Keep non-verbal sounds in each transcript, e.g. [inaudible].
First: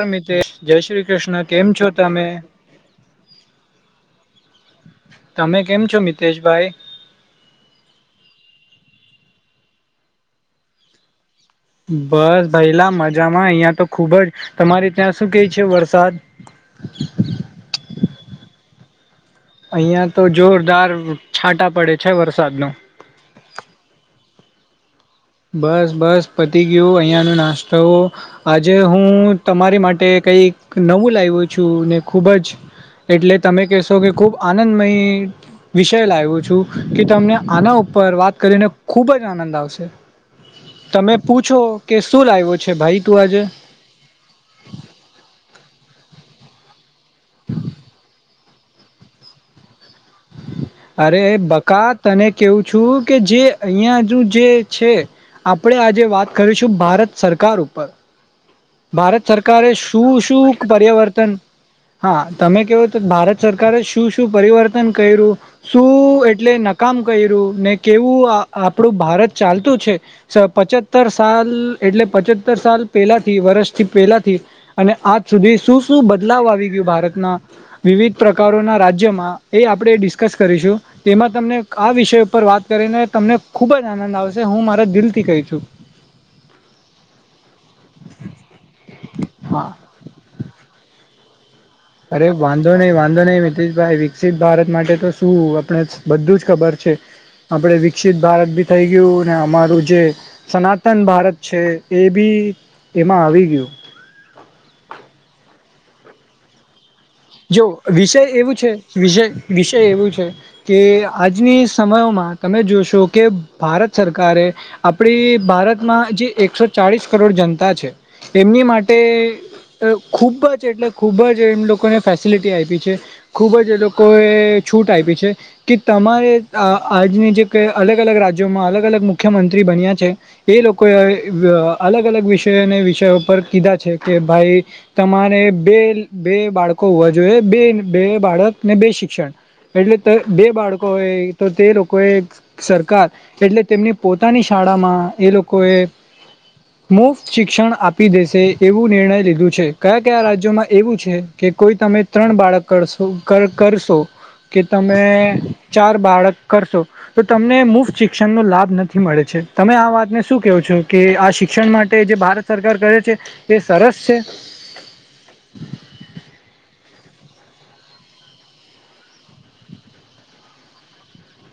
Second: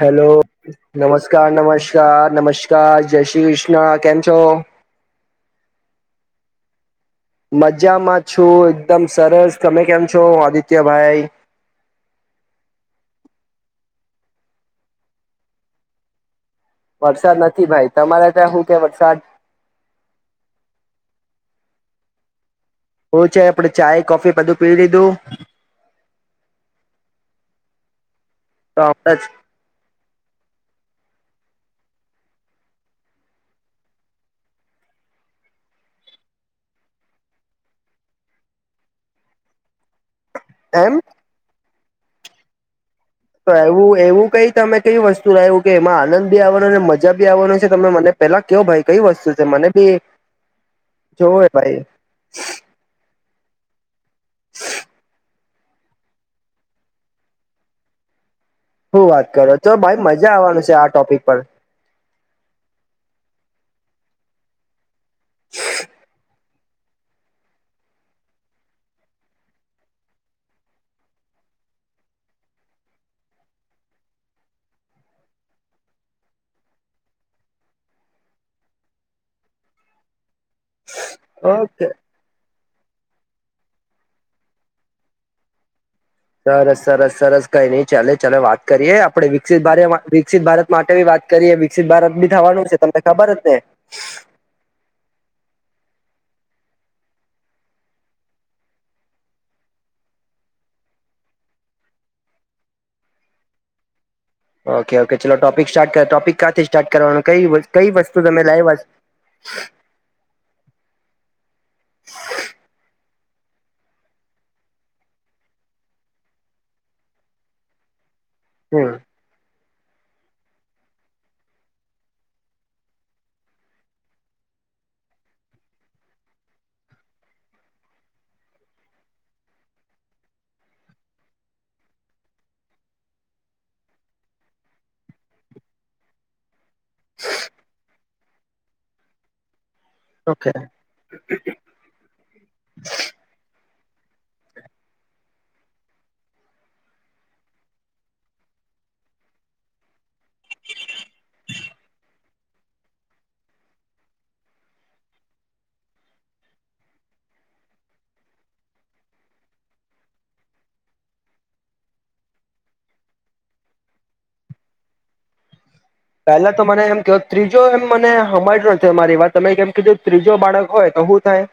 નમસ્કાર હેલો મિતેશ જય શ્રી કૃષ્ણ નમસ્કાર કેમ છો તમે નમસ્કાર નમસ્કાર જય શ્રી કૃષ્ણ કેમ છો? તમે કેમ છો મિતેશભાઈ? મજામાં છું એકદમ સરસ તમે કેમ છો આદિત્યભાઈ? બસ ભૈલા મજામાં અહિયાં તો ખુબજ તમારે ત્યાં શું કે છે વરસાદ? વરસાદ નથી ભાઈ તમારે ત્યાં શું કે વરસાદ? અહિયાં તો જોરદાર છાંટા પડે છે વરસાદ ન શું છે આપડે ચાય કોફી બધું પી લીધું? બસ બસ પતી ગયું અહિયાં ન નાસ્તો આજે તો હમણાં જ? હું તમારી માટે કંઈક નવું લાવ્યું છું ને ખૂબ જ એટલે તમે કહેશો કે ખુબ આનંદમય વિષય લાવ્યો છું કે તમને આના ઉપર પર વાત કરીને ખુબ જ આનંદ આવશે. એમ તમે પૂછો કે શું લાવ્યો છે ભાઈ? તું આજે તો એવું એવું કઈ તમે કઈ વસ્તુ રહ્યું કે એમાં આનંદ બી આવે. મજા આવવાનો છે તમે મને પેલા કયો ભાઈ કઈ વસ્તુ છે મને બી અરે જોવે ભાઈ બકા તને કેવું છું કે જે અહિયાં જે છે આપણેે આજે વાત કરીશું ભારત સરકાર ઉપર શું ભારત વાત કરો સરકારે તો ભાઈ શું મજા શું આવવાનું છે આ ટોપિક પર્યાવર્તન પર હા તમે કેવો તો ભારત સરકારે શું શું પરિવર્તન કર્યું શું એટલે નકામ કર્યું ને કેવું આપડું ભારત ચાલતું છે પચતર સાલ એટલે પચતર સાલ પેલા વર્ષથી પેલાથી અને આજ સુધી શું શું બદલાવ આવી ગયું ભારતના વિવિધ પ્રકારોના રાજ્યમાં એ આપણે ડિસ્કસ કરીશું તેમાં તમને ઓકે આ વિષય ઉપર વાત કરીને તમને ખુબ જ આનંદ આવશે હું મારા દિલથી કહી છું. સરસ સરસ સરસ. કઈ નહી ચાલે ચ વાત કરીએ આપડે વિક હા ભ વિકિત ભારત માટે વાત કરીએ. વિકસિત ભારત અરે બી થવાનું વાંધો છે નહી તમને વાંધો ખબર નહી જ ને મિતશભાઈ વિકસિત ભારત માટે તો શું આપણે બધું જ ખબર છે આપણે વિકસિત ભારત બી થઈ ગયું ને અમારું જે સનાતન ભારત છે એ બી એમાં આવી ગયું. ઓકે ઓકે ચલો સ્ટાર્ટ કર ટોપિકા સ્ટારટ જો વિષય એવું છે વિષય વિષય એવું છે કે આજની સમયોમાં તમે જોશો કે ભારત સરકારે આપડી ભારતમાં જે એકસો ચાળસ કરોડ જનતા છે. એમની માટે હમ ખૂબ જ એટલે ખૂબ જ એમ લોકોને ફેસિલિટી આયપી છે. ખૂબ જ એ લોકોએ છૂટ આયપી છે કે તમારે અહ આ આજની જે કે અલગ-અલગ રાજ્યોમાં અલગ-અલગ મુખ્યમંત્રી બન્યા છે, એ લોકો એ વ અલગ અલગ વિષય અને વિષયો પર કીધા છે કે ભાઈ તમારે બે-બે બાળક કો હોવા જોઈએ. બે-બે બાળક ને બે શિક્ષણ એટલે ત બે ઓકે બાળકો હોય તો તે લોકોએ સરકાર એટલે તેમની પોતાની શાળામાં એ લોકોએ મુફ્ત શિક્ષણ આપી દેશે એવું નિર્ણય લીધું છે. કયા-કયા રાજ્યોમાં એવું છે? કે કોઈ તમે ત્રણ બાળક કરશો કર-કર કરશો? કે તમે ચાર બાળક કરશો તો તમને મુફ્ત શિક્ષણ નો લાભ નથી મળે છે. તમે આ વાતને શું કેહો છો કે આ શિક્ષણ માટે જે ભારત સરકાર કરે છે એ સરસ છે? [unintelligible] પેલા તો મને એમ કયો ત્રીજો એમ મને હમજો તે મારી વાત, તમે જેમ કીધું ત્રીજો બાળક હોય તો હું થાય?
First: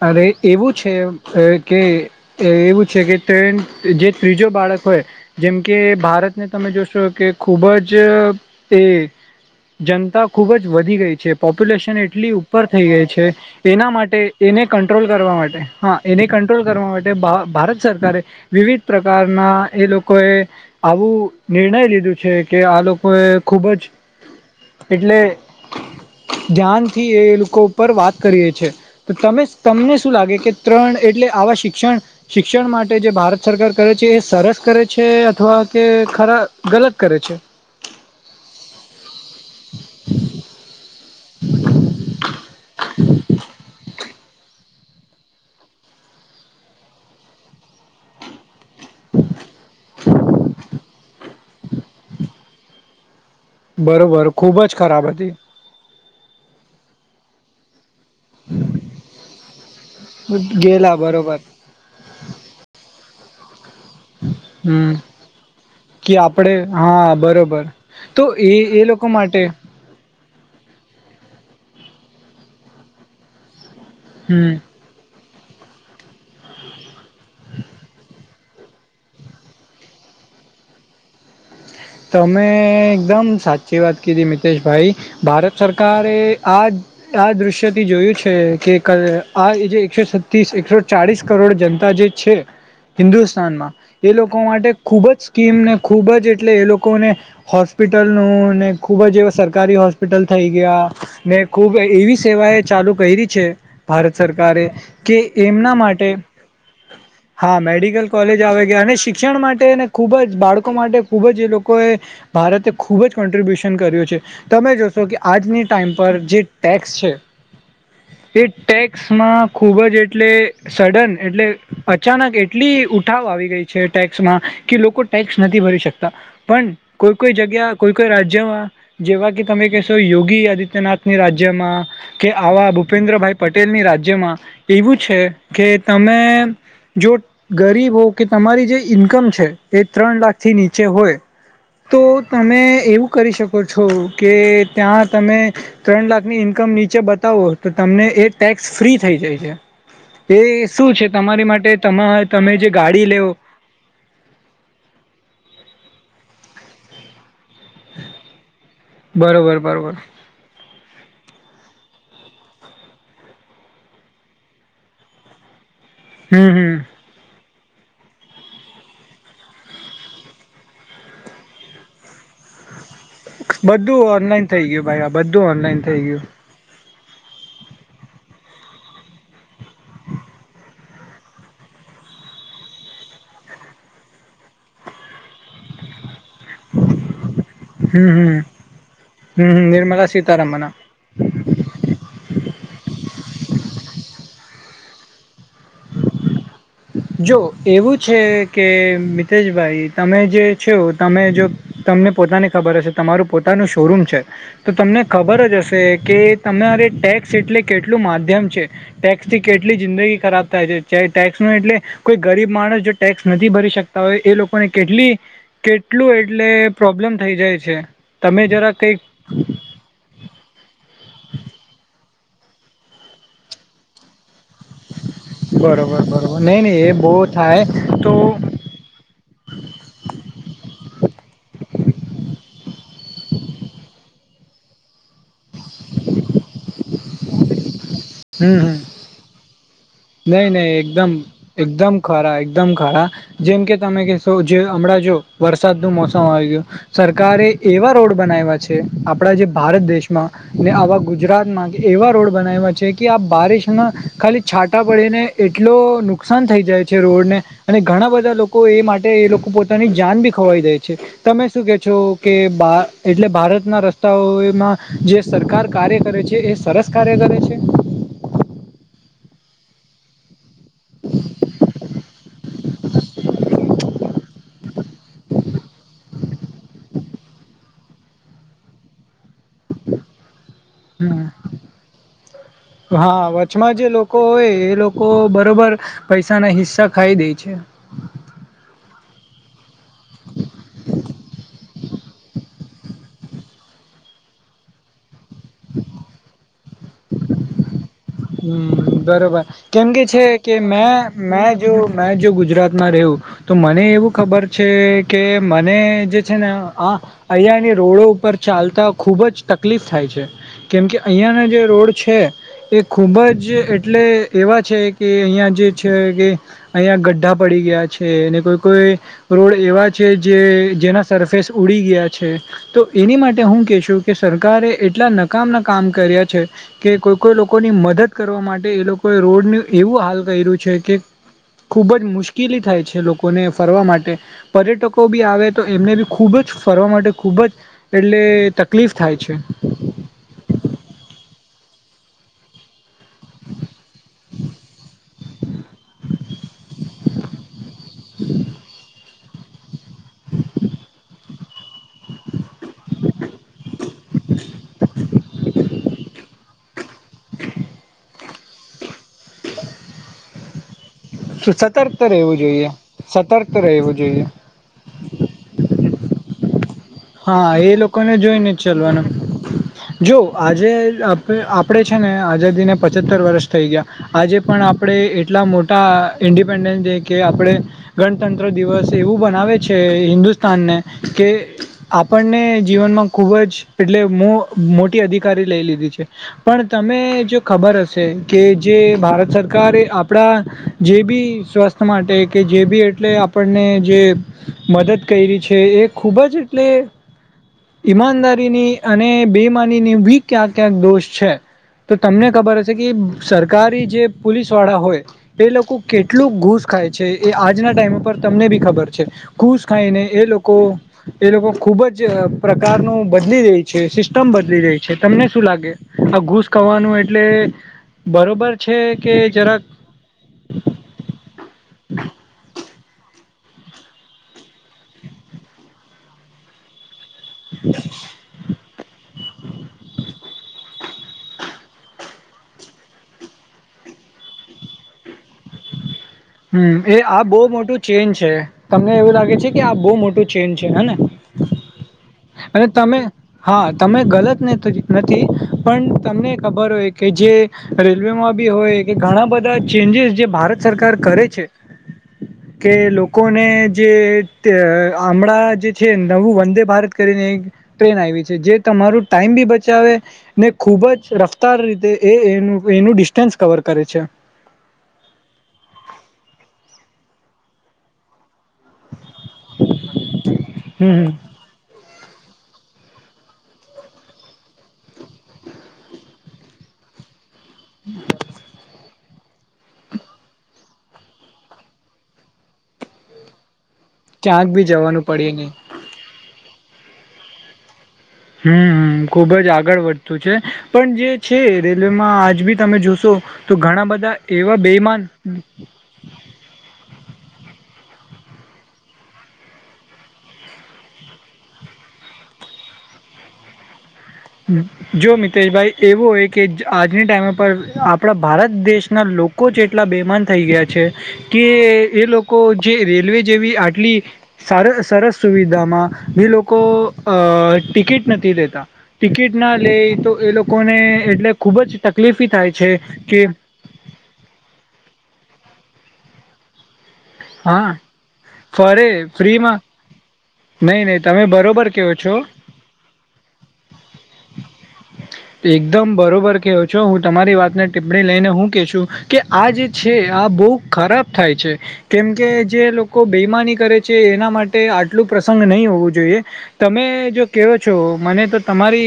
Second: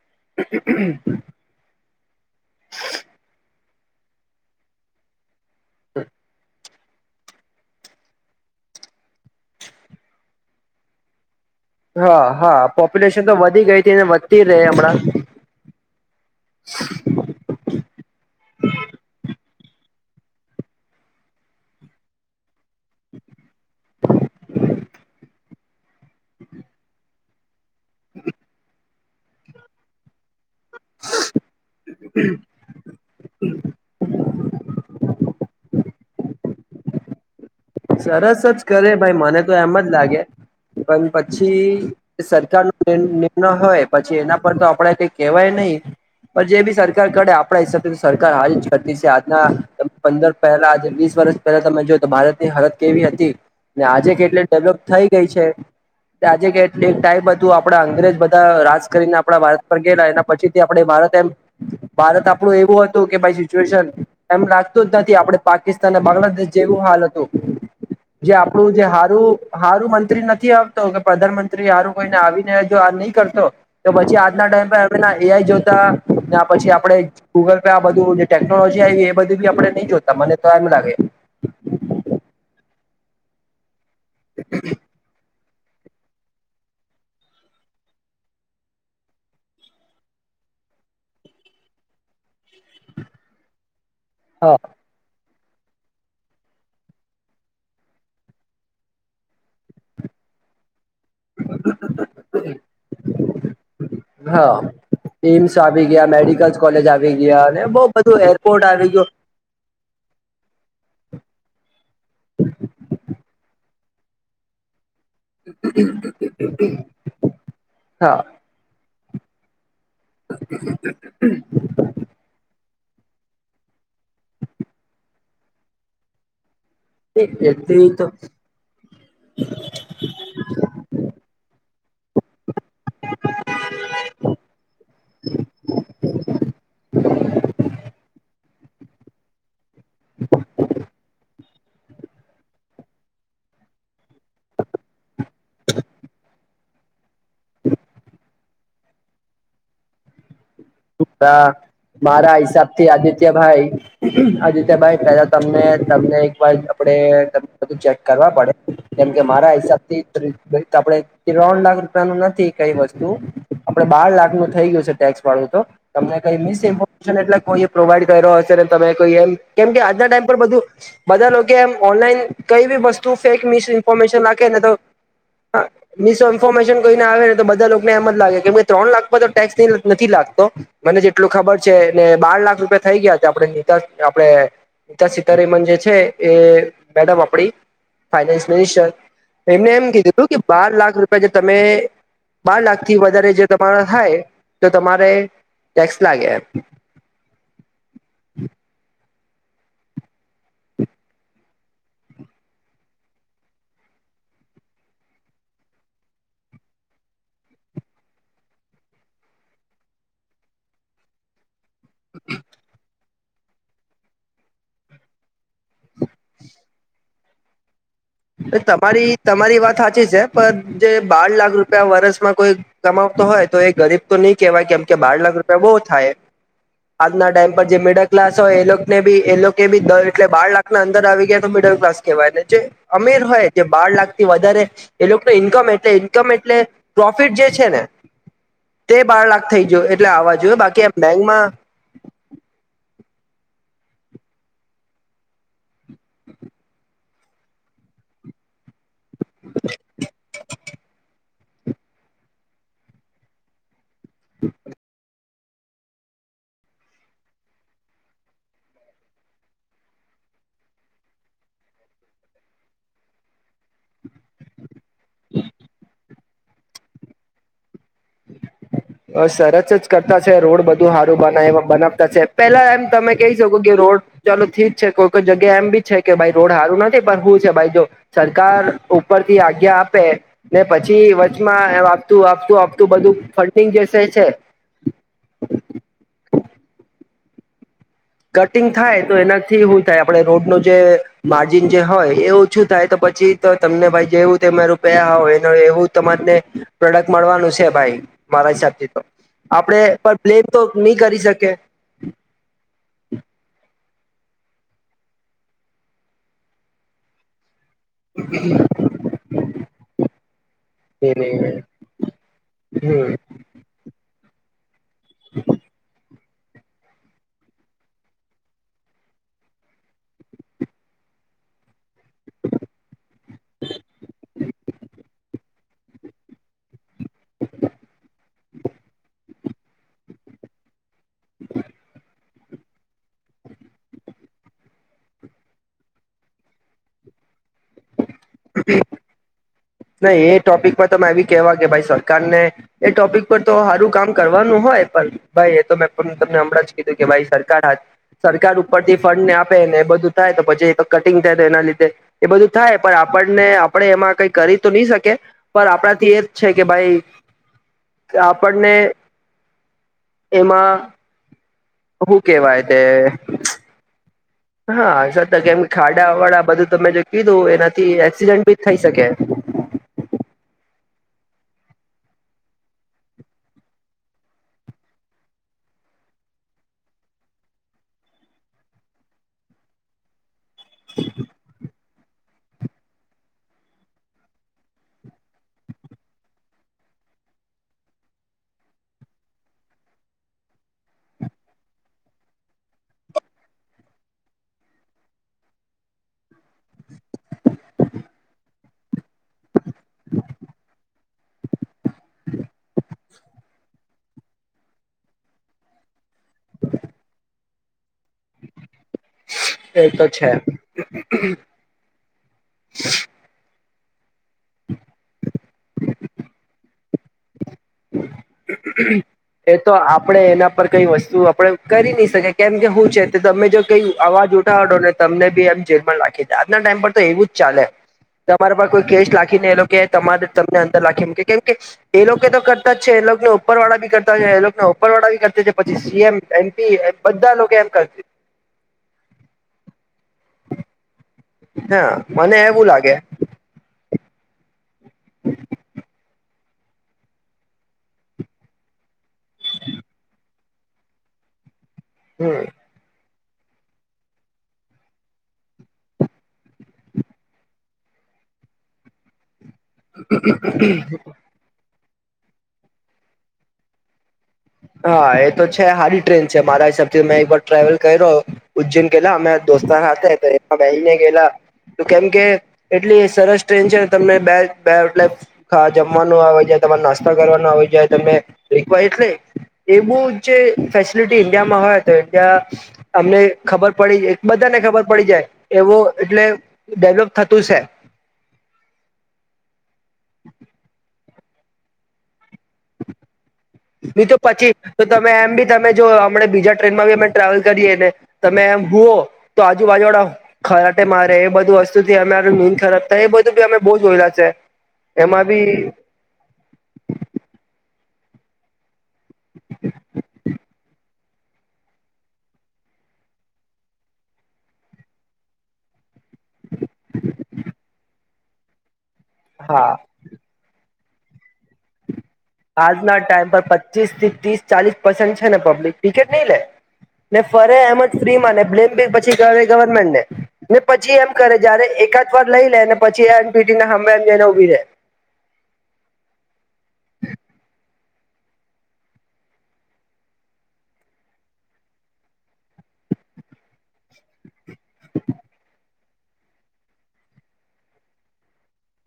અરે એવું છે અહ કે એવું છે કે ટ્રેન જે ત્રીજો બાળક હોય જેમ કે ભારતને તમે જો શો કે ખૂબ જ તે જનતા ખુબ જ વધી ગઈ છે. પોપ્યુલેશન હા એટલી હા ઉપર થઈ ગઈ પોપ્યુલેશન છે. તો વધી ગઈ ના હતી ને માટે વધતી એને રહે હમણાં કંટ્રોલ કરવા માટે, હા એને કંટ્રોલ કરવા માટે ભા ભારત સરકારે વિવિધ પ્રકાર ના એ લોકો એ આવું નિર્ણય લીધું છે. કે આ લોકો એ ખૂબ જ એટલે ધ્યાનથી એ લોકો ઉપર વાત કરીએ છે તો તમે તમને શું લાગે કે ત્રણ એટલે આવા શિક્ષણ-શિક્ષણ માટે જે ભારત સરકાર કરે છે, એ સરસ કરે છે અથવા કે ખરા ગલત કરે છે? સરસ જ કરે ભાઈ મને તો એમ જ લાગે, પન પછી સરકાર નો જે નિર્ણય હોય પછી એના પર તો આપડે કઈ કેવાય નહી. પણ જે બી સરકાર કરે આપણા હિસાબે તો સરકાર હારી જ કરતી સે. આજના પંદર પહેલા વીસ વર્ષ પહેલા તમે જોઓ તો ભારત ની હાલત કેવી હતી, ને આજે બરોબર કેટલી ખૂબ જ ડેવલોપ થઈ ખરાબ ગઈ હતી છે ને આજે કેટલી ટાઈપ હતું આપડા અંગ્રેજ બધા રાજ કરીને આપણા ભારત પર ગયેલા એના પછી તે આપણે ગેલા ભારત એમ બરોબર ભારત આપણું એવું હતું કે [unintelligible] સિચ્યુએશન એમ લાગતું હમ જ નથી. આપણે પાકિસ્તાન અને કે આપડે બાંગ્લાદેશ જેવું હાલ હા હતું. બરોબર તો જે આપડું એ એ જે લોકો માટે હારું'હારું મંત્રી નથી આવતો કે પ્રધાનમંત્રી હારું કોઈને આવીને જો આ નહી કરતો તો પછી હમ આજના ટાઈમ [unintelligible] પી આઈ જોતા ને આ પછી આપડે ગૂગલ પે આ બધું ટેકનોલોજી આઈ એ બધું ભી આપડે નહી જોતા મને તો એમ લાગે. તમે એકદમ સાચી વાત કીધી મિતેશભાઈ. ભારત સરકારે આ-આ દ્રશ્યથી જોયું છે કે કલ આ એ જે એકસો છતીસ એકસો ચાળીસ કરોડ જનતા જે છે હિન્દુસ્તાનમાં એ લોકો હા માટે ખુબ જ સ્કીમને ખુબ જ એટલે એ લોક કોને હોસ્પિટલ નું ને ખૂબ જ એવા સરકારી હોસ્પિટલ થઈ ગયા. ને ખુબ એવી સેવા એ ચાલુ કરી છે ભારત હા સરકારે, કે એમ્સ એમના આવી માટ ગયા ટે, મેડિકલ કોલેજ આવી ગયા હા અને બહુ મેડિકલ બધું કોલેજ એરપોર્ટ આવે આવી અને ગયો શિક્ષણ માટે એને ખુબ જ બાળકો માટે ટે ખૂબ જ એ લોકો એ ભારતે ખૂબ જ કોન્ટ્રિબ્યુશન કર્યું છે. તમે જો શો કે આજની ટાઈમ પર જે ટેક્સ છે, હા એ ટેક્સમાં ખૂબ જ એટલે સડન એટલે અચાનક એટલી ઉઠાવ આવી ગઈ છે ટેક્સમાં, કે લોકો ટેક્સ નથી ભરી શકતા. પણ કોઈ-કોઈ જગ્યા એથી કોઈ-કોઈ તો રાજ્યમાં જેવા કે તમે કહેશો યોગી આદિત્યનાથની રાજ્યમાં કે આવા ભૂપેન્દ્રભાઈ પટેલ ની રાજ્યમાં એવું છે કે તમે જો ગરીબ હો કે તમારી જે ઈન્કમ છે તે ત્રણ લાખ થી નીચે હોય હ તો તમે એવું કરી શકો છો કે ત્યાં તમે ત્રણ લાખની ઇન્કમ નીચે બતા તો તમને એ ટેક્સ ફ્રી થઈ જાય છે એ શું છે હ તમારી માટે તમા મારા તમે જે હિસાબ થી ગાડી લેવ આદિત્યભાઈ આદિત્યભાઈા તમને તમને એક વાર આપડે બ ચેક કરવા પડે કેમ કે મારા બરોબર હિસાબ બરોબર થી આપણે કે ત્રણ લાખ રૂપિયા નું નથી કઈ વસ્તુ આપડે બાર લાખ નું થઈ ગયું છે ટેક્સ વાળું તો તમને કઈ હમ મિસ હમ ઇમોશન એટલે કોઈ પ્રોવાઈડ કર્યો હશે ને તમે કોઈ એમ કેમ કે આજના ટાઈમ પર બધું બધા લોકો એમ ઓનલાઈન કઈ બી વસ્તુ તું ફેક મી બધું ન્ફોર્મેશન ઓનલાઈન થઈ લ ગયું ભાઈ આ બધું ઓનલાઈન થઈ મ ગયું ન્ફોર્મેન કોઈને આવે ને તો બધા લોકોને એમ જ લાગે કેમ ત્રણ લાખ પર તો ટેક્સ નથી લાગતી તો મને જેટલું ખબર છે ને બાર લાખ રૂપિયા થઈ ગયા આપણે તા આપણે નીતા સીતારમન જે છે એ મેડમ આપડી હમ ફાઈનાન્સ હમ મિનિસ્ટર હમ એમને એમ નિર્મલા કીધું હતું કે સીતારમન બાર લાખ રૂપિયા જે તમે બાર લાખ થી વધારે જો તમારા થાય તો તમારે ટેક્સ લાગે તેજભાઈ તમે જે છો તમે જો તમને પોતાને ખબર હશે તમારું પોતાનું શોરૂમ છે તો તમને ખબર જ હશે કે તમારે ટેક્સ એટલે કેટલું માધ્યમ છે ટેક્સ કેટલી જિંદગી ખરાબ થાય છે ટેક્સ નો એટલે કોઈ ગરીબ માણસ ટેક્સ નથી ભરી શકતા હોય એ લોકોને કેટલી કેટલું એટલે પ્રોબ્લેમ થઈ જાય છે તમે જરા કંઈક તમારી તમારી વાત સાચી છે જે બાર લાખ રૂપિયા વરસમાં કોઈ કમાવતો હોય તો એ ગરીબ તો નહી કેવાય કેમ કે બાર લાખ રૂપિયા બહુ બરોબર થાય બરોબર નહીં નહીં એ બહુ આજના ટાઈમ થાય પર જે મિડલ તો ક્લાસ હોય એ બી એ લોકો બી એટલે બાર લાખના અંદર આવી ગયા તો લ ક્લાસ કહેવાય અમીર હોય જે બાર લાખ થી વધારે એ લોકોને ઈન્કમ એટલે ઈન્કમ એટલે પ્રોફિટ જે છે ને હમ હમ તે બાર લાખ થઈ ગયો એટલે આવવા નઈ જોઈએ નહી બાકી એમ એકદમ બેંકમાં એકદમ ખરા એકદમ ખરા જેમ કે તમે કશો જે હમણાં જો વરસાદનુંું મોસમ આવી ગયું સરકારે એવા રોડો આપ જે ભારત દેશમાં ને આવા ગુજરાતમાં એવા રોડ બનાવ્યા છે કે આપ બારિશ ના ખાલી છાંટા પડીેને એટલો નુકસાન થઈ જાય છે રોડને અને ઘણા બધા લોકો એ માટે એ લોકો પોતાની જાન બી ખવાઈ દે છે તમે શું કે છો કે એટલે ભારતના રસ્તાઓમાં જે સરકાર કાર્ય કરે છે એ સરસ કાર્ય કરે છે અ સરસ જ કરતા છે રોડ બધું સારું બ બનાવતા છે પેલા એમ તમે કહી શકો કે રોડ ચાલો થીજ છે કોઈ કોઈ જગ્યા એમ બી છે કે ભાઈ રોડ સારું નથી પણ હું છે ભાઈ જો સરકાર ઉપરથી આજ્ઞા આપે ને પછી હમ વચમાં એમ આપતું આપતું આપતું બધું માં જે લોકો હોય એ લોકો બરોબર પૈસા ના હિસ્સા ખાઈ દે છે કટિંગ થાય તો એનાથી શું થાય આપડ રોડ ન જે માર્જિન જે હોય એ ઓછું થાય તો પછી તો તમને ભાઈ જેવું તે મારું પયા હોય એવું તમારને પ્રોડક્ટ મળવાનું છે ભાઈ મારા હિસાબથી તો હમ બરોબર આપણે કેમ કે પણ છે બ્લેમ કે તો મે નહી કરી મે શકે જો મે જો ગુજરાત રહેવું તો મને એવું ખબર છે કે મને જે છે ને આ અહીંયાની રોડો ઉપર ચાલતા ખુબ જ તકલીફ થાય છે કેમકે અહીંયાના જે રોડ છે એ હમ ખૂબ જ એટલે એવા છે કે અયા જે છે કે અહીિયાયા ગ્ઢા પડી ગયા છે અને કોઈ કોઈ રોડ એવા છે જે જેના સરફેસ ઉડી ગયા છે તો એની માટે હું કેશું કે સરકારે એટલા નકામ કામ કર્યા છે કે કોઈ કોઈ લોકો લોકોની મદદ કરવા માટે એ લોકોએ રોડનું એવું હાલ કર્યું છે કે ખૂબ જ મુશ્કેલ કેલી થાય છે લોકોને ફરવા માટે પર્યટકો બી આવે તો એમને બી ખૂબ જ ફરવા માટે ખૂબ ખૂબ જ એટલે તકલીફ થાય છે નહી એ ટોપિક પર તો એ કેવા કે ભાઈ સરકારને એ ટોપિક પર તો હારું કામ કરવાનું હોય હોએ પણ ભાઈ એ તો મેં તમને હમણાં જ કીધું કે ભાઈ સરકાર હા સરકાર ઉપર થી ફંડને આપે એ બધું થાય તો પછી તો કટિંગ થાય તો એના લીધે એ બધું થાય પણ આપણને આપડે એમાં કઈક સકે પણ આપણાથી એ જ છે કે ભાઈ આપણને એમાં હ [inaudible] સતર્ક શું રહેવું કેવાય જોઈએ તે સતર્ક રહેવું જોઈએ હા સતક કેમ ખાડાવાડા બધું તમે જે કીધું હા એ એનાથી લોકોને એક્સિડન્ટ જોઈને બી થઈ ચલવાનું શકે જો આજે આપે આપણે છે ને આઝાદીને પછત્તર વર્ષ થઈ ગયા આજે પણ આપણે એટલા મોટા ઈન્ડિપેન્ડ ડે કે આપણે ગણતંત્ર દિવસ એવું બનાવે છે હિન્દુસ્તાન તાન ને કે આપણને જીવનમાં ખૂબ જ એટલે મો મોટી અધિકારી લઈ લીધી છે પણ તમે તમને જો ખબર હશે કે જે ભારત સરકાર એ આપણા જે બી સ્વાથ માટે કે જે બી એટલે આપણને જે મદદ કરી છે એ ખૂબ જ પ્લે ઈમાનદારીની અને બૈમાની ની બી ક્યાં ક્યાંક દોષ છે તો તમને ખબર હશે કે સરકારી જે પોલીસ વાળા હોય એ લોકો કેટલું ઘૂસ ખાય છે એ આજના ટાઈમ પર તમને બી ખબર છે ઘુશ તો ખાઈને એ છે લોકો એ લોકો ખૂબ જ પ્રકારનું બદલી રહી છે સિસ્ટમ બદલી રહી છે તમને શું લાગે આ ઘૂસ ખાવાનું એટલે બરોબર છે કે એ જરાક તો આપડે એના પર કઈ વસ્તુ આપડે કરી નહી શકી કેમ કે હું છે તમે જો કઈ અવાજ ઉઠાવોને તમને બી એમ જેલમાં રાખી દ આજના ટાઈમ પર તો એવું ચાલે તમારા પર કોઈ કેસ લખીને એ લોકો તમારે તમને અંદર લખી મૂકે કેમ કે એ લોકો તો કરતા જ છે એ લોકોને ઉપર વાળા બી કરતા છે એ લોકોને ઉપર વાળા બી કરતા છે પછી સીએમ હમ એમપી એ આ બધા બહુ લોકો એમ મોટું કરશે ચેન છે તમને એવું લાગે છે કે આ બહુ મોટું ચેન્ છે હને હા મને એવું લાગે હા તમે ગલત નથી નથી પણ તમને ખબર હોય કે જે રેલવેમાં બી હોય કે ઘણા બધા ચેન્જીસ જે ભારત સરકાર કરે છે હમ કે લોકો લોકોને જે તે હમળા જે છે નવું વંદે ભારત કરીને એક ટ્રેન આવી છે જે તમારું ટાઈમ બી બચ બચાવે ને ખુબ જ રફતાર રીતે એ એનું ડિસ્ટન્સ કવર કરે છે હા એ તો છે હારી ટ્રેન છે મારા હિસાબથી મેં એક વાર ટ્રાવલ કર્યો ઉજ્જૈન કેલા અમે દોસ્તારા હાથે એમા બ‌ઇને હમ ગેલા તો કેમ કે એટલી સરસ ટ્રેન છે તમને બે બે એટલે જમવાનું આવે જ તમારે નાસ્તા કરવા હોય જાય તમે રી એટલે એ બું જે ફેસિલિટી ઇન્ડિયામાં હોય તો ઈન્ડિયા અમને ખબર પડી જ ક્યાંક બધાને બી ખબર જવાનું પડી પડે નહી જાય એવું એટલે ડેવલોપ થતું છે હમ ખુબ જ આગળ વધતું છે પણ જે છે રેલવેમાં આજ ભી તમે જોશો તો ઘણા બી બધા તો પછી એવા તો બેઈમાન તમે એમ બી તમે જો અમડે બીજા ટ્રેનમાં બી અમે ટ્રાવેલ કરીએને તમે એમ હુઓ તો આજુબાજુળ ખરાટે મારે એ બધું વસ્તુથી અમે મારું નિંદ ખરાબ થાય એ બધું ભી અમે બહુ જોયલા જો મિતેશભાઈ એવું હોય કે આજની ટાઈમ પર આપણા ભારત દેશ ના લોકો જેટલા બેમાન થઈ ગયા છે કે એ લોકો જે રેલવે જેવી આટલી સા સરસ સુવિધામાં એ લોકો અ ટિકિટ નથી દેતા ટિકિટ ના હા લે તો એ લોકોને એટલે ખુબ જ તક આજના ટાઈમ પર પચીસ થી ત્રીસ ચાલીસ પર્સન્ટ છે ને પબ્લિક ટિકેટ નહી લે ને ફરે હા એમ જ ફ્રી ને બ્લેમ ફરે પ પછી ફ્રીમાં ગવર્મેન્ટ ને ને નહીં પછી નહીં એમ તમે કરે જયારે બરોબર કહો એકાદ છો વાર લઈ લે ને પછી એ એનપીટીને હમેને ઉભી રહેે. એકદમ બરોબર કેવો છો હું. તમારી વાતને ટીપ્પણી લઈને હું કે છું કે આ જે છે આ બહ ખરાબ થાય છે. કેમકે જે લોકો બેમાની કરે છે એના માટે આટલું પ્રસંગ નહીં હોવું જોઈએ. જો તમે જો કે છો મને તો તમારી